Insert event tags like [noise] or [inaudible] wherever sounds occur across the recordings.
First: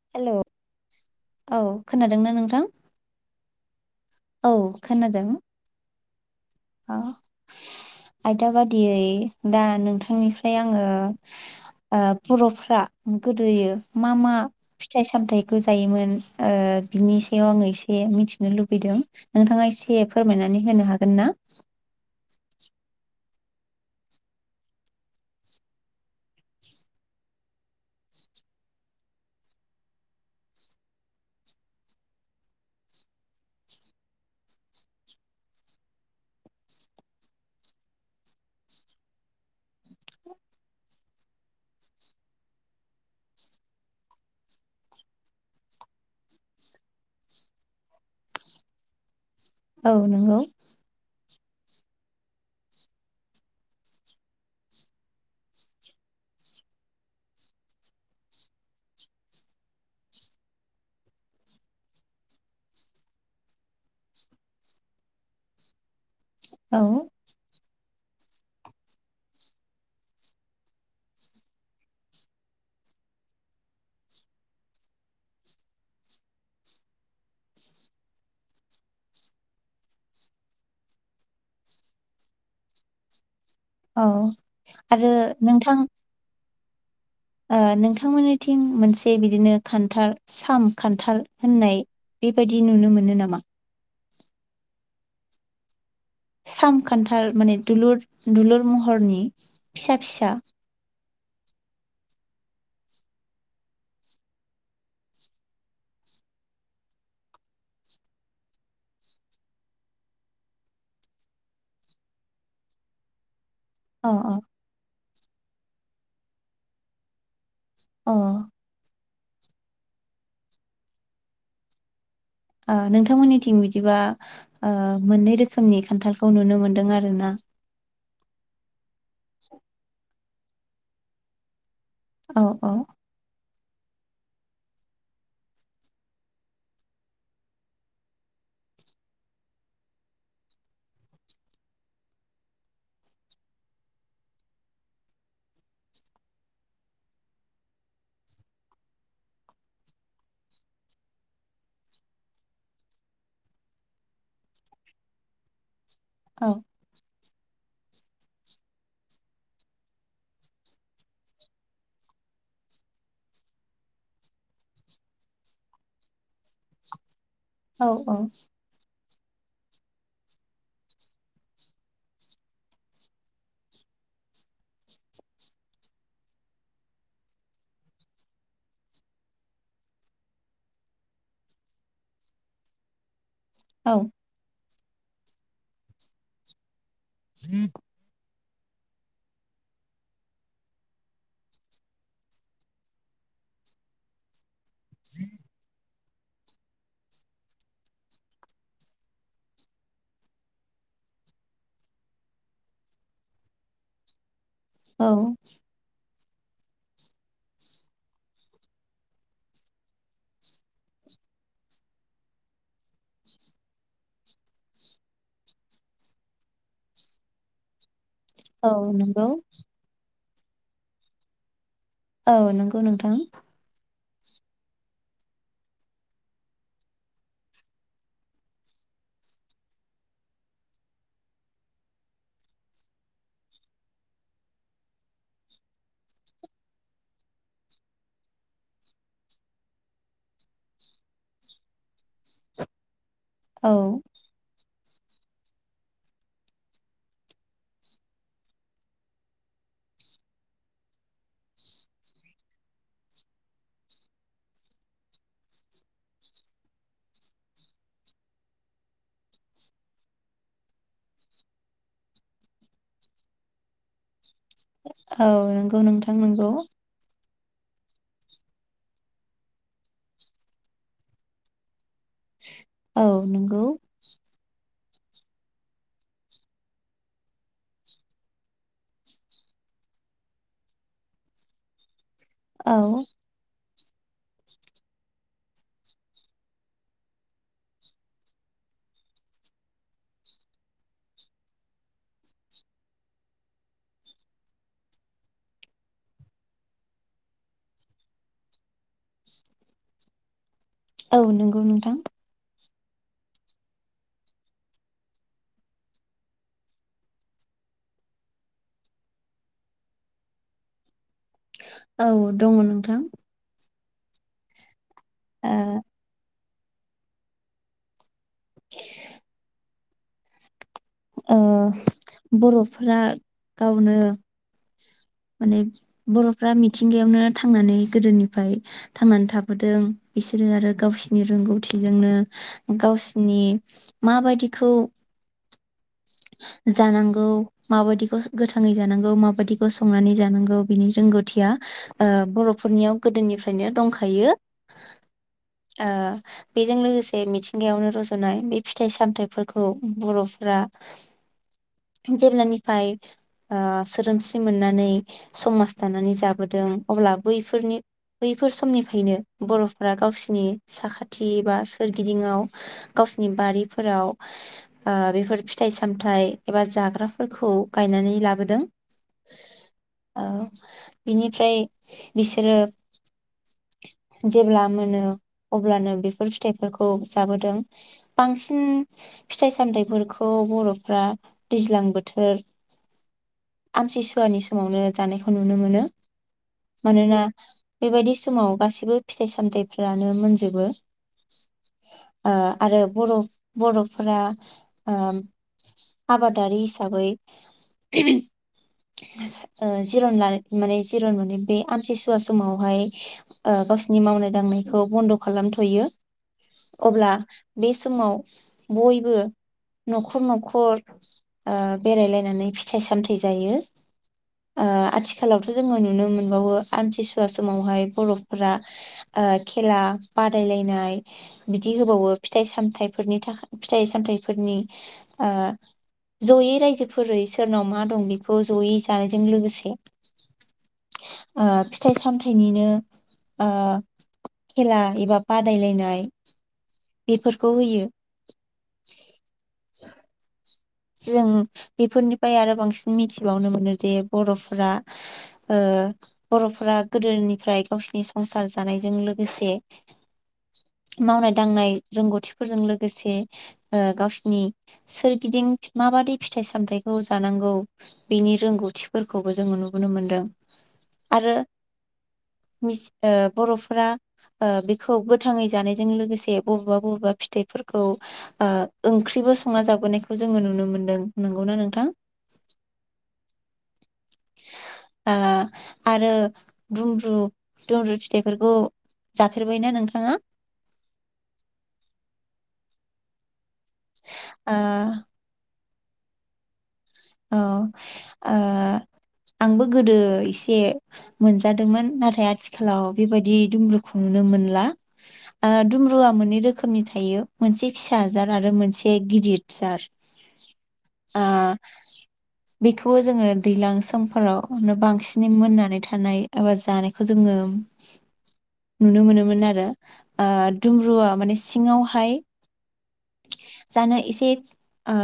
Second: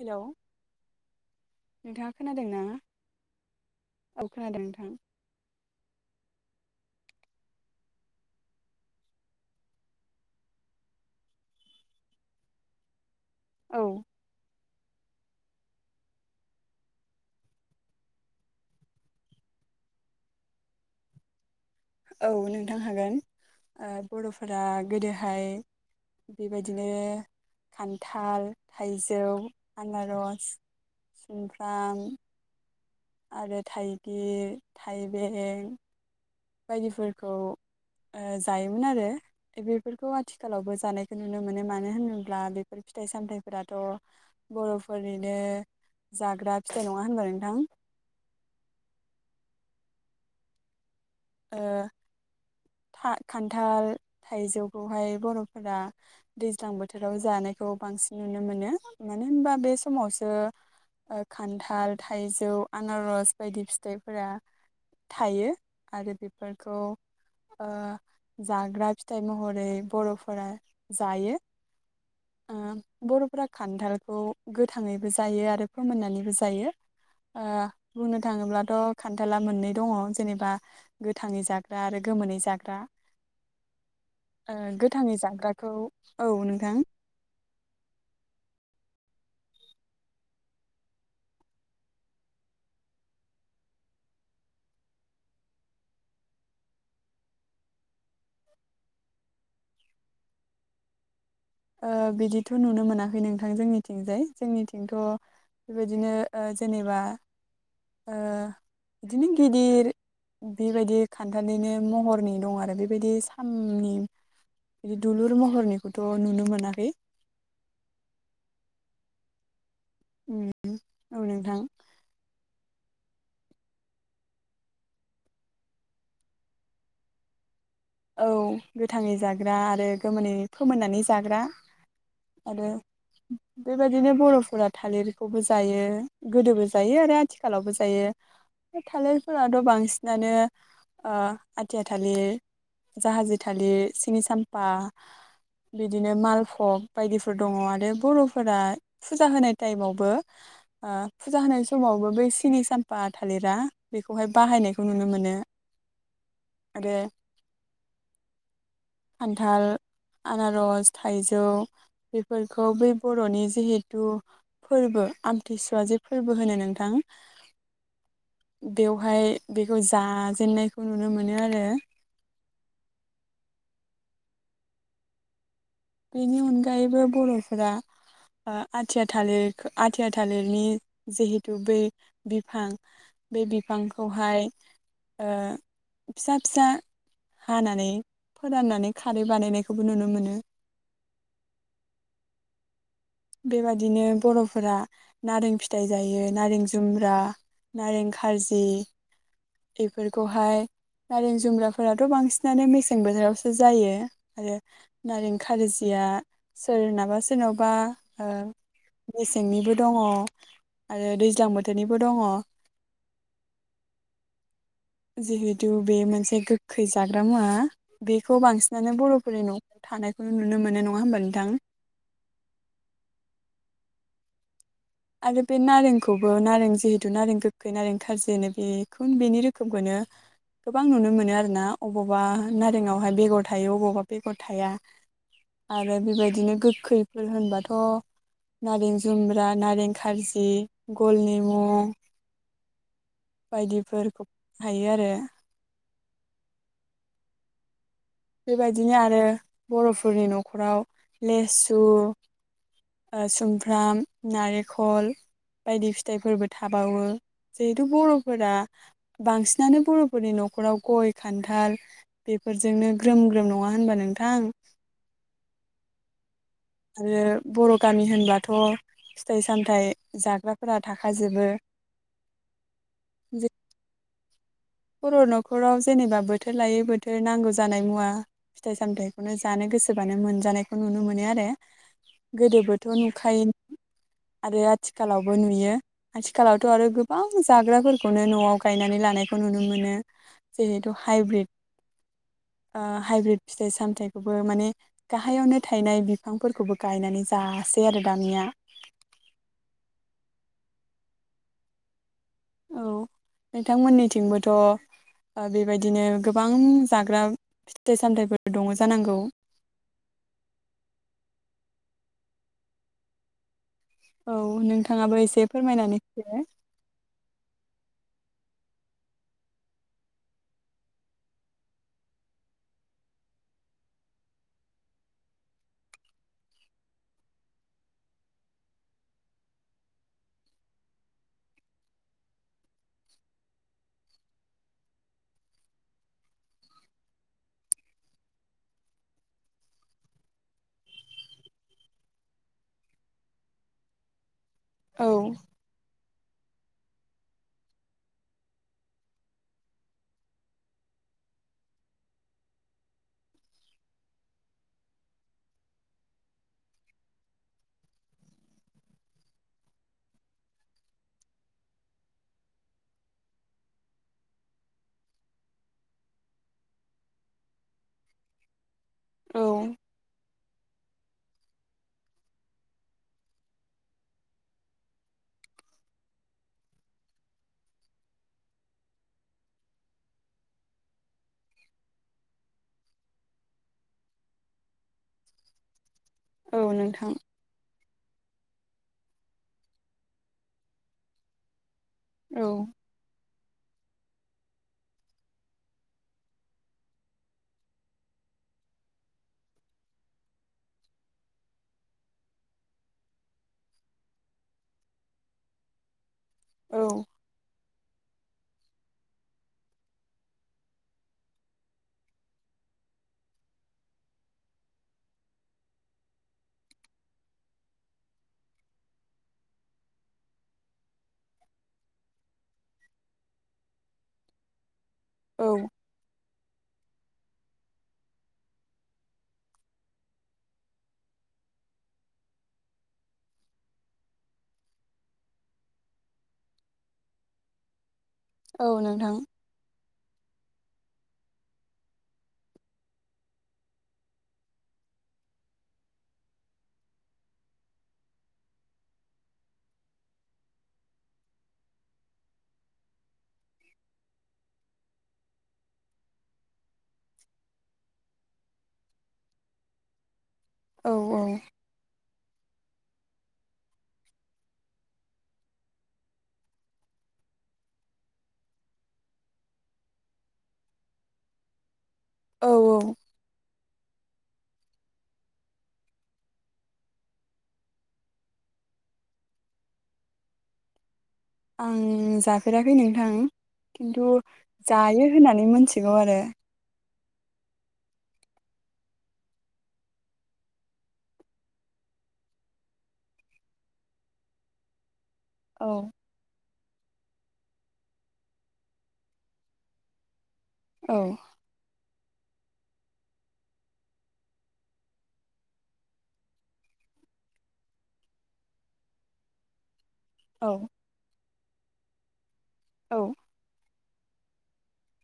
Hello hello औ नोंथाङा खोनादोंना खोनादों ना? नोंथां? औ खोनादों नोंथां। खोनादों। ओं आयदा बादियै दा नोंथांनिफ्राय आङो ओ बर'फ्रा गोदोयो औ मा मा फिथाइ सामथायाइखौ जायोमोन ओ बिनि सायाव आङो एसे मिथिनो लुबैदों नोंथाङा एसे फोरमायनानै होनो हागोन ना? औ नोंथां हागोन ओ बरफोरा गोदोहाय बेबायदिनो खान्थाल थाइजौ आनारस सुमफ्राम आरो थाइगिर थाइबें बायदिफोरखौ ओ जायोमोन आरो बेफोरखौ आथिखालावबो जानायखौ नुनो मोनो मानो होनोब्ला बेफोर फिथाइ सामथाइफोराथ बरफोरनिनो जाग्रा फिथाइ नङा होनबा नोंथां औ नोंगौ ओ खान्थाल थाइजौखौहाय बरफोरा दैज्लां बोथोराव जानायखौ बांसिन नुनो मोनो मानो होनबा बे समावसो खान्थाल ओ थाइजौ आनारस बायदि फिथाइफोरा थायो आरो बे औ फोरखौ ओ जाग्रा फिथाइ महरै बरफोरा जायो ओ बरफोरा खान्थालखौ गोथाङैबो जायो आरो फोमोननानैबो जायो ओ बुंनो थाङोब्लाथ खान्थाला मोननै दङ जेनेबा गोथाङै जाग्रा आरो गोमोनै जायो जाग्रा औ ओ आरो गोथाङै जाग्राखौ नोंथां औ नों ओं ओ नोंथांमोननिथिं मोनसे बिदिनो खान्थाल साम खान्थाल होननाय बेबायादि नुनो मोनो नामा? सामखान्थाल माने दुलुर दुलुर महरनि फिसा फिसा ओ बिदिथ नुनो मोनाखै नोंथां जोंनिथिंजाय जोंनिथिंथ बेबायदिनो ओ जेनेबा ओ बिदिनो गिदिर बेबायदि खान्थालनो महरनि दं आरो बेबायदि सामनि अ अ बिदि दुलुर महरनिखौथ नुनो मोनाखै अ ओम औ नोंथां ओ नोंथांमोननिथिं बिदिबा ओ मोननै रोखोमनि खान्थालखौ नुनो मोनदों आरो ना औ गोथाङै जाग्रा आरो गोमोनै फोमोननानै जाग्रा औ आरो औ बेबायदिनो बरफोरा थालिरखौबो जायो गोदोबो जायो आरो आथिखालावबो जायो थालिरफोराथ बांसिनानो ओ आथिया थालिर जाहाजि थालिर सिनि साम्फा बिदिनो मालभग बायदिफोर दङ आरो बरफोरा फुजा होनाय टाइमावबो ओ फुजा होनाय समावबो बै सिनि साम्फा थालिरा बेखौहाय बाहायनायखौ नुनो मोनो औ आरोे खान्थाल आनारस थाइजौ बेफोरखौ बै बरनि जिहेथु फोरबो आमथिसुवा जे फोरबो होनो नोंथां औ औ बेवहाय बेखौ जाजेननायखौ नुनो मोनो आरो बेनि अनगायैबो बरफोरा आथिया थालिर आथिया थालिरनि जिहेथु बै बिफां बे औ बिफांखौहाय ओ फिसा फिसा हानानै फोराननानै खारै बानायनायखौबो नुनो मोनो बेबादिनो बरफोरा नारें फिथाइ जायो नारें जुम्ब्रा नारें खारजि बेफोरखौहाय नारें जुम्ब्राफोराथ बांसिनानो मेसें बोथोरावसो जायो आरो औ नारें खारोजिया सोरनाबा सोरनावबा ओ मेसेंनिबो दङ आरो दैज्लां बोथोरनिबो दङ जिहेथु बे मोनसे गोखै जाग्रा मुवा बेखौ औ बांसिनानो नंगौ बर'फोरनि नआव थानाय ओम नुनो मोनो नङा होमबा नोंथां। औव नंगौ नोंथां। आरो बे नारेंखौबो नारें जिहेथु नारें गोखै नारें खारजि बेखौ बेनि रोखोमखौनो गोबां नुनो मोनो आरोना अबावबा नारेंआवहाय बेगर थायो अबावबा बेगर थाया आरो बेबायदिनो गोखैफोर होनबाथ' नारें जुम्ब्रा नारें खारजि गल नेमु औ बायदिफोरखौ हायो आरो बेबायदिनो आरो बर'फोरनि न'खराव लेसु ओ सुमफ्राम नारेंखल बायदि फिथाइफोरबो थाबावो जिहेथु बर'फोरा बांसिनानो बर'फोरनि न'खराव गय खान्थाल बेफोरजोंनो ग्रोम ग्रोम नङा होनबा नोंथां। औव नंगौ नोंथां नंगौ आरो बर' गामि होनब्लाथ' फिथाइ सामथाइ जाग्राफोरा थाखाजोबो। औ जे नंगौ बर' न'खराव जेनेबा बोथोर लायै बोथोर नांगौ जानाय मुवा फिथाइ सामथाइखौनो जानो गोसोबानो मोनजानायखौ नुनो मोनो आरो औ गोदोबोथ' नुखायो। आरो आथिखालावबो नुयो आथिखालावथ' आरो गोबां जाग्राफोरखौनो न'आव गायनानै लानायखौ नुनो मोनो जिहेथु हाइब्रिद ओ हाइब्रिद फिथाइ सामथाइखौबो माने गाहायावनो थायनाय बिफांफोरखौबो गायनानै जासै आरो दानिया। औव नंगौ नोंथां। औव नोंथांमोननिथिंबोथ' ओ बेबायदिनो गोबां जाग्रा फिथाइ सामथाइफोर दङ जानांगौ। औव दङ नोंथां। औव नों नोंथाङाबो एसे ओ फोरमायनानै होदो। [inaudible] ओ बर'फ्रा गावनो माने बर'फ्रा मिथिंगायावनो थांनानै गोदोनिफ्राय थांनानै थाबोदों बिसोरो आरो गावसिनि रोंगौथिजोंनो गावसिनि माबायदिखौ जानांगौ माबायदिखौ गोथाङै जानांगौ माबायदिखौ संनानै जानांगौ बिनि रोंगौथिया ओ बर'फोरनियाव ओ गोदोनिफ्रायनो दंखायो। औ ओ बेजों लोगोसे मिथिंगायावनो रज'नाय बे फिथाइ सामथाइफोरखौ बर'फ्रा जेब्लानिफ्राय ओ सोदोमस्रि मोननानै समाज दानानै जाबोदों अब्ला बैफोरनि बैफोर समनिफ्रायनो बर'फोरा गावसिनि साखाथि बा सोरगिदिंआव गावसिनि बारिफोराव ओ बेफोर फिथाइ सामथाइ एबा जाग्राफोरखौ गायनानै लाबोदों। औ बिनिफ्राय बिसोरो जेब्ला मोनो अब्लानो बेफोर फिथाइफोरखौ जाबोदों बांसिन फिथाइ सामथाइफोरखौ खौ बर'फ्रा दैज्लां बोथोर आमथिसुवानि समावनो जानायखौ नुनो मोनो। औ नोंथां मानोना बेबायदि समाव गासैबो फिथाइ सामथायाइफ्रानो मोनजोबो। ओ औ आरो बर' बर'फोरा ओम आबादारि हिसाबै जिरन लानो माने जिरन मोनो बे आमथिसुवा समावहाय ओ गावसोरनि मावनाय दांनायखौ बन्द' खालामथ'यो औ अब्ला बे समाव बयबो न'खर न'खर ओ बेरायलायनानै फिथाइ सामथाइ जायो ओ आथिखालावथ' जोङो नुनो मोनबावो आमथिसुवा समावहाय बर'फोरा ओ खेला बादायलायनाय बिदि होबावो फिथाइ सामथफोरनि थाखाय फिथाइ सामथाइफोरनि ओ औ जयै रायजो फोरै सोरनाव मा दं बेखौ जयै जानायजों लोगोसे ओ फिथाइ सामथाइनिनो ओ खेला एबा बादायलायनाय बेफोरखौ होयो। औ नोंथां जों बेफोरनिफ्राय आरो बांसिन मिथिबावनो मोनो जे बर'फोरा ओ बर'फोरा गोदोनिफ्राय गावसिनि संसार जानायजों लोगोसे मावनाय दांनाय रोंगौथिफोरजों लोगोसे ओ गावसिनि सोरगिदिं माबादि फिथाइ सामथायाइखौ जानांगौ बिनि रोंगौथिफोरखौबो जोङो नुबोनो मोनदों औ औ आरो ओ बर'फोरा बेखौ ओ गोथाङै जानायजों लोगोसे बबेबा बबेबा फिथाइफोरखौ ओ ओंख्रिबो संना जाबोनायखौ जों जोङो नुनो मोनदों नंगौना नोंथां औ औ ओ आरो दुंब्रु-दुंब्रु फिथाय फोरखौ जाफेरबायना नोंथां आ आं जाफेराखै नोंथां खिन्थु ओ जायो होननानै मोनथि गौ आरो औ ओ आंबो गोदो इसे मोनजादोंमोन नाथाय आथिखालाव बेबादि दुंब्रुखौनो मोनला ओ औ दुम्रुआ मोनै रोखोमनि था थायो मोनसे फिसा जार आरो मोनसे गिदिद जार औ ओ बेखौबो जोङो दैज्लां समफोरावनो बांसिनै मोननानै थानाय एबा जानायखौ जोङो नुनो मोनोमोन आरो। आ दुम्रुआ माने सिङावहाय औ। जानो एसे ओ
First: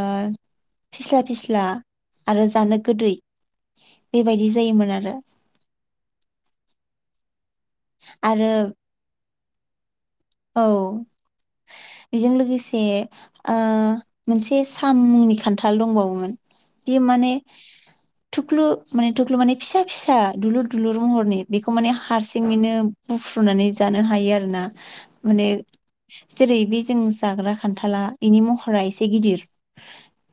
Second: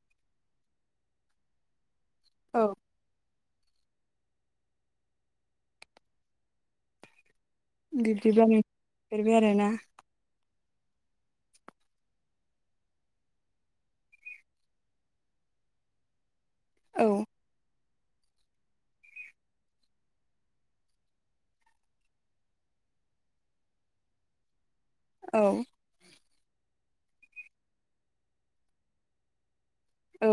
फिस्ला फिस्ला। आरो औ जानो गोदै। बेबायदि जायोमोन आरो बिबदिबा आरो [unintelligible] बे आरोना। औ बेजों लोगोसे ओ मोनसे साम मुंनि खान्थाल दंबावोमोन। बि औ माने थुख्लु माने थुख्लु माने फिसा फिसा दुलुर दुलुर महरनि बेखौ माने हारसिङैनो बुफ्रुनानै जानो हायो आरोना। औ माने जेरै बे जों जाग्रा खान्थाला बिनि महरा एसे गिदिर औ।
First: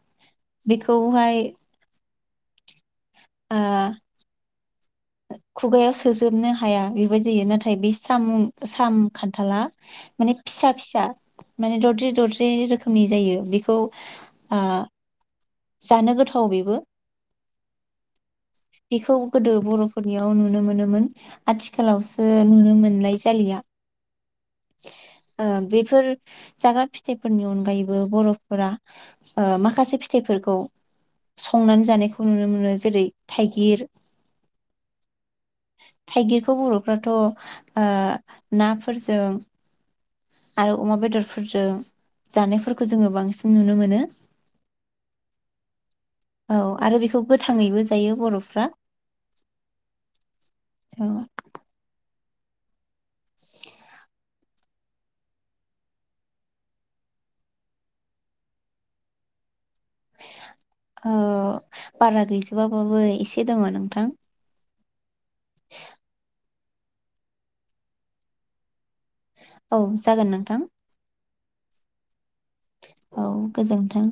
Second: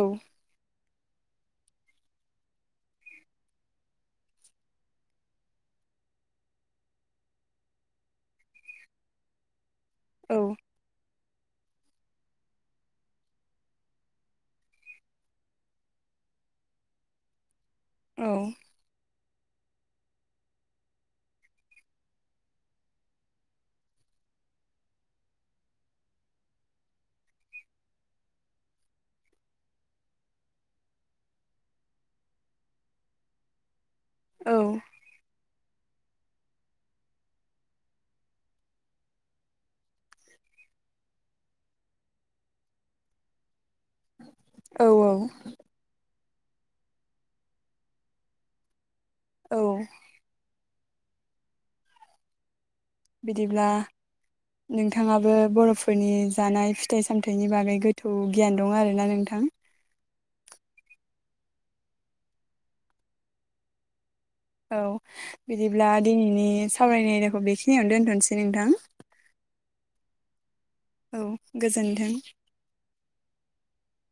बेखौहाय ओ खुगायाव सोजोबनो हाया बेबायदि जायो नाथाय बे सामु साम खान्थाला माने फिसा फिसा माने दद्रे दद्रे रोखोमनि जायो बेखौ ओ जानो गोथाव बेबो। औ। बेखौ गोदो बर'फोरनियाव नुनो मोनोमोन आथिखालावसो नुनो मोननाय जालिया। ओ बेफोर जाग्रा फिथाइफोरनि अनगायैबो बर'फोरा ओ माखासे फिथाइफोरखौ संनानै जानायखौ नुनो मोनो जेरै थायगिर, औ। थाइगिरखौ बर'फ्राथ' ओ नाफोरजों आरो अमा बेदरफोरजों जानायफोरखौ जोङो बांसिन नुनो मो औ औ। औ आरो बेखौ गोथाङैबो जायो बर'फ्रा औ। [inaudible] बिदिब्ला नोंथाङाबो बर'फोरनि जानाय फिथाइ सामथाइनि बागै गोथौ गियान दं आरोना नोंथां। ओ बारा गैजोबा बाबो एसे दङ' नोंथां। औ। बिदिब्ला दिनैनि सावरायनाय आयदाखौ बेखिनियावनो दोन्थनोसै नोंथां। औ जागोन नोंथां। औ गोजोन्थों। औ गोजोन्थों।